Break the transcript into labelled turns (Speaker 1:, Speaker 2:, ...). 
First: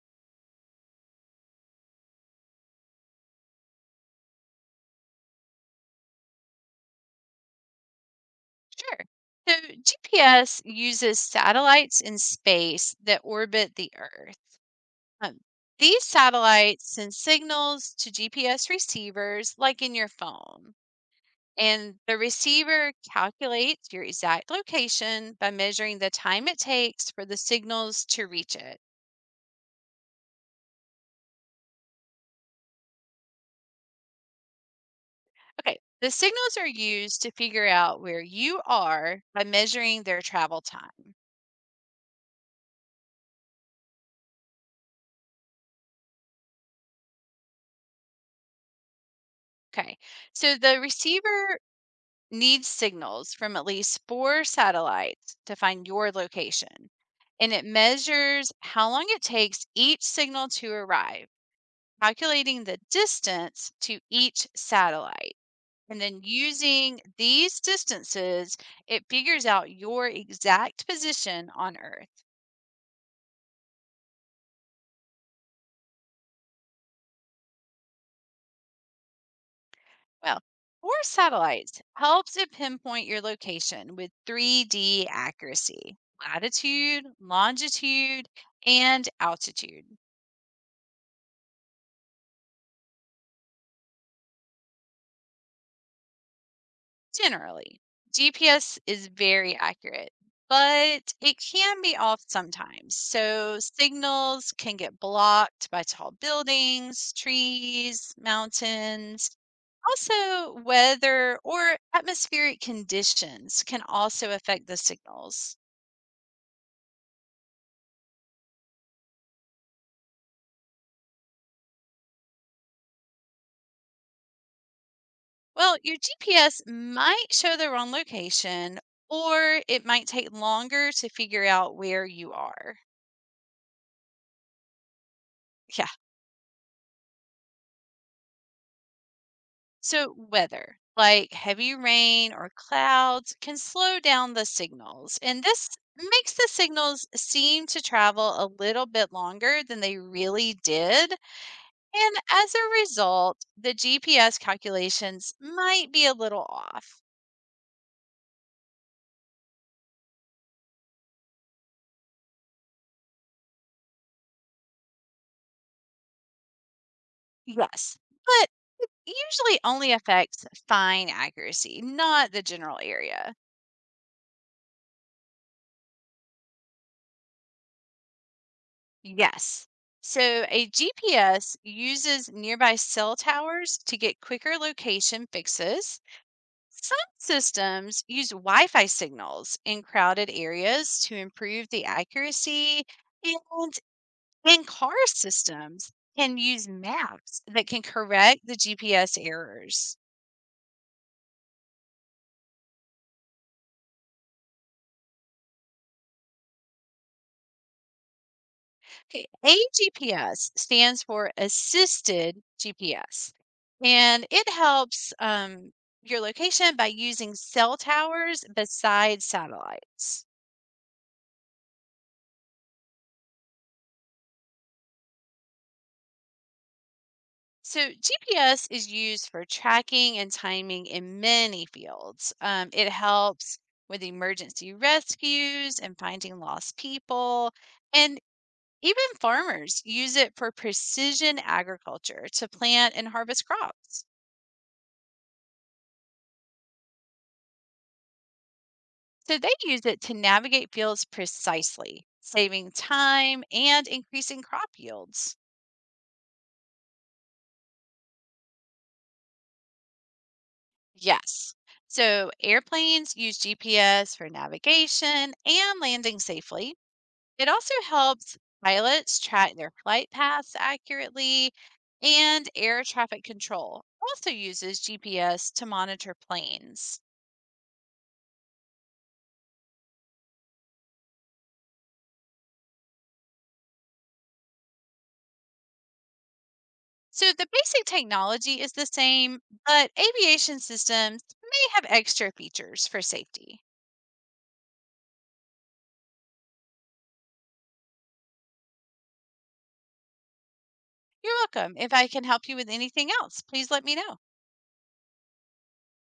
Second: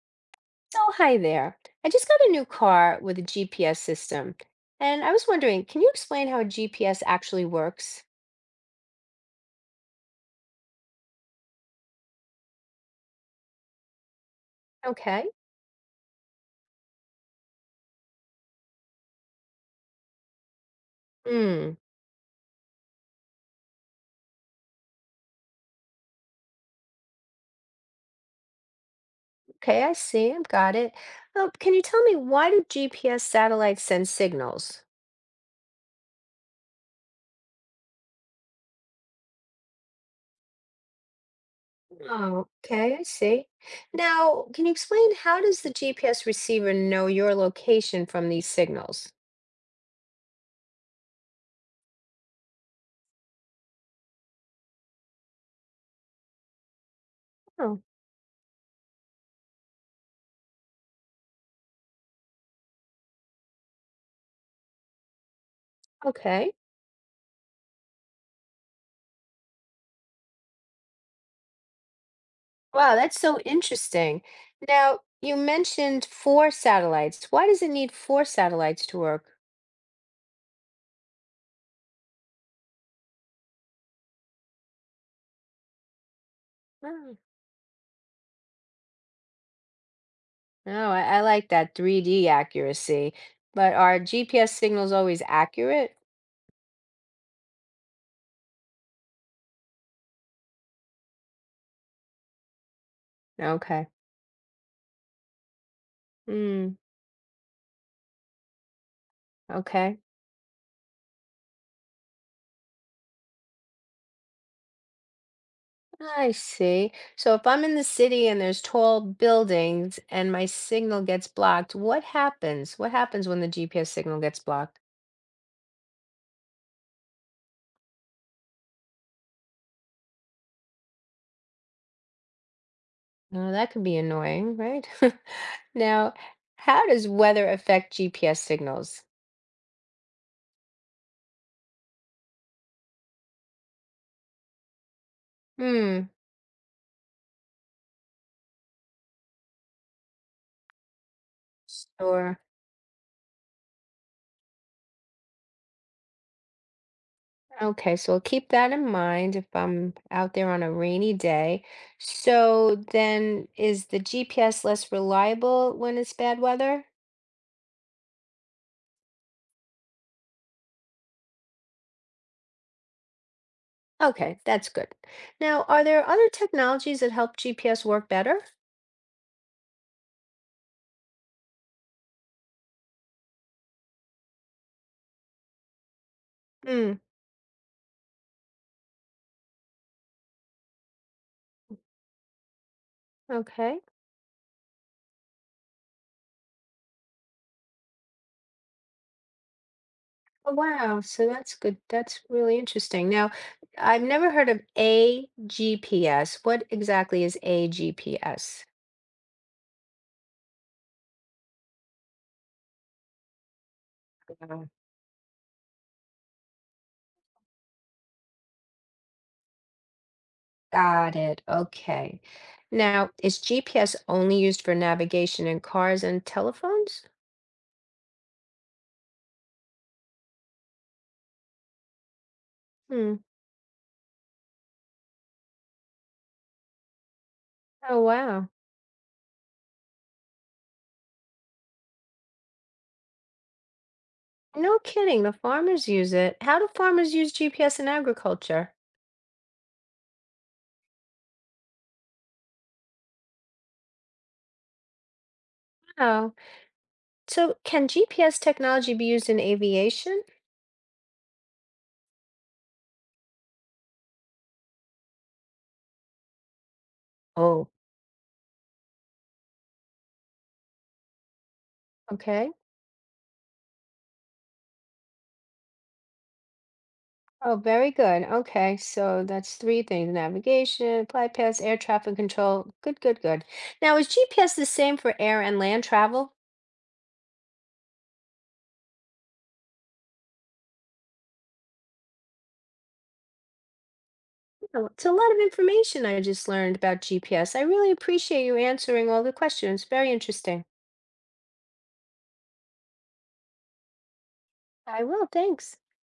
Speaker 1: Oh, hi there. I just got a new car with a GPS system, and I was wondering, can you explain how a GPS actually works?
Speaker 2: Sure. So GPS uses satellites in space that orbit the Earth.
Speaker 1: Okay.
Speaker 2: Um, these satellites send signals to GPS receivers, like in your phone,
Speaker 1: Hmm.
Speaker 2: and the receiver calculates your exact location by measuring the time it takes for the signals to reach it.
Speaker 1: Okay, I see. I've got it. Oh, can you tell me why do GPS satellites send signals?
Speaker 2: Okay, the signals are used to figure out where you are by measuring their travel time.
Speaker 1: Oh, okay, I see. Now, can you explain how does the GPS receiver know your location from these signals?
Speaker 2: Okay, so the receiver needs signals from at least four satellites to find your location, and it
Speaker 1: Oh,
Speaker 2: measures how long it takes each signal to arrive, calculating the distance to each satellite. And then
Speaker 1: okay.
Speaker 2: using these distances, it figures out your exact position on Earth.
Speaker 1: Wow, that's so interesting. Now, you mentioned four satellites. Why does it need four satellites to work?
Speaker 2: Well, four satellites helps it pinpoint your location with 3D accuracy, latitude,
Speaker 1: Oh,
Speaker 2: longitude, and altitude.
Speaker 1: no, I like that 3D accuracy. But are GPS signals always accurate?
Speaker 2: Generally, GPS is very accurate, but it can be off sometimes. So
Speaker 1: Okay.
Speaker 2: signals can get blocked by tall
Speaker 1: Mm,
Speaker 2: buildings, trees, mountains.
Speaker 1: okay.
Speaker 2: Also, weather or atmospheric conditions can also affect the signals.
Speaker 1: I see. So if I'm in the city and there's tall buildings and my signal gets blocked, what happens? What happens when the GPS signal gets blocked?
Speaker 2: Well, your GPS might show the wrong location, or it might take longer to figure out where you are.
Speaker 1: Oh, that could be annoying, right? Now, how does weather affect GPS signals?
Speaker 2: So, weather, like heavy rain or clouds, can slow down the signals, and this
Speaker 1: Hmm,
Speaker 2: makes the signals seem to travel a little bit longer than they really did. And
Speaker 1: sure.
Speaker 2: as a result, the GPS calculations might be a little off.
Speaker 1: Okay, so I'll keep that in mind if I'm out there on a rainy day. So then is the GPS less reliable when it's bad weather?
Speaker 2: Yes, but it usually only affects fine accuracy, not the general area.
Speaker 1: Okay, that's good. Now, are there other technologies that help GPS work better?
Speaker 2: Yes. So a GPS uses nearby cell towers to get quicker location fixes.
Speaker 1: Hmm,
Speaker 2: Some systems use Wi Fi signals in crowded areas to improve the accuracy, and
Speaker 1: okay.
Speaker 2: in car systems can use maps that can correct the GPS errors.
Speaker 1: Oh, wow, so that's good. That's really interesting. Now, I've never heard of a GPS. What exactly is a GPS?
Speaker 2: Okay, AGPS stands for Assisted GPS, and it helps your location by using cell towers besides satellites.
Speaker 1: Got it. Okay. Now, is GPS only used for navigation in cars and telephones?
Speaker 2: So, GPS is used for tracking and timing in many fields. It
Speaker 1: Hmm.
Speaker 2: helps with emergency rescues and finding lost people,
Speaker 1: Oh,
Speaker 2: and
Speaker 1: wow.
Speaker 2: even farmers use it for precision agriculture to plant and harvest crops.
Speaker 1: No kidding. The farmers use it. How do farmers use GPS in agriculture?
Speaker 2: So they use it to navigate fields precisely, saving time and increasing crop yields.
Speaker 1: Oh, so can GPS technology be used in aviation?
Speaker 2: Yes. So airplanes use GPS for navigation and landing safely. It
Speaker 1: Oh,
Speaker 2: also helps pilots track their flight paths accurately, and
Speaker 1: okay.
Speaker 2: air traffic control also uses GPS to monitor planes.
Speaker 1: Oh, very good. Okay, so that's three things: navigation, flight paths, air traffic control. Good, good, good. Now, is GPS the same for air and land travel?
Speaker 2: So the basic technology is the same, but aviation systems may have extra features for safety.
Speaker 1: Oh, it's a lot of information I just learned about GPS. I really appreciate you answering all the questions. Very interesting.
Speaker 2: You're welcome. If I can help you with anything else, please let me know.
Speaker 1: I will, thanks.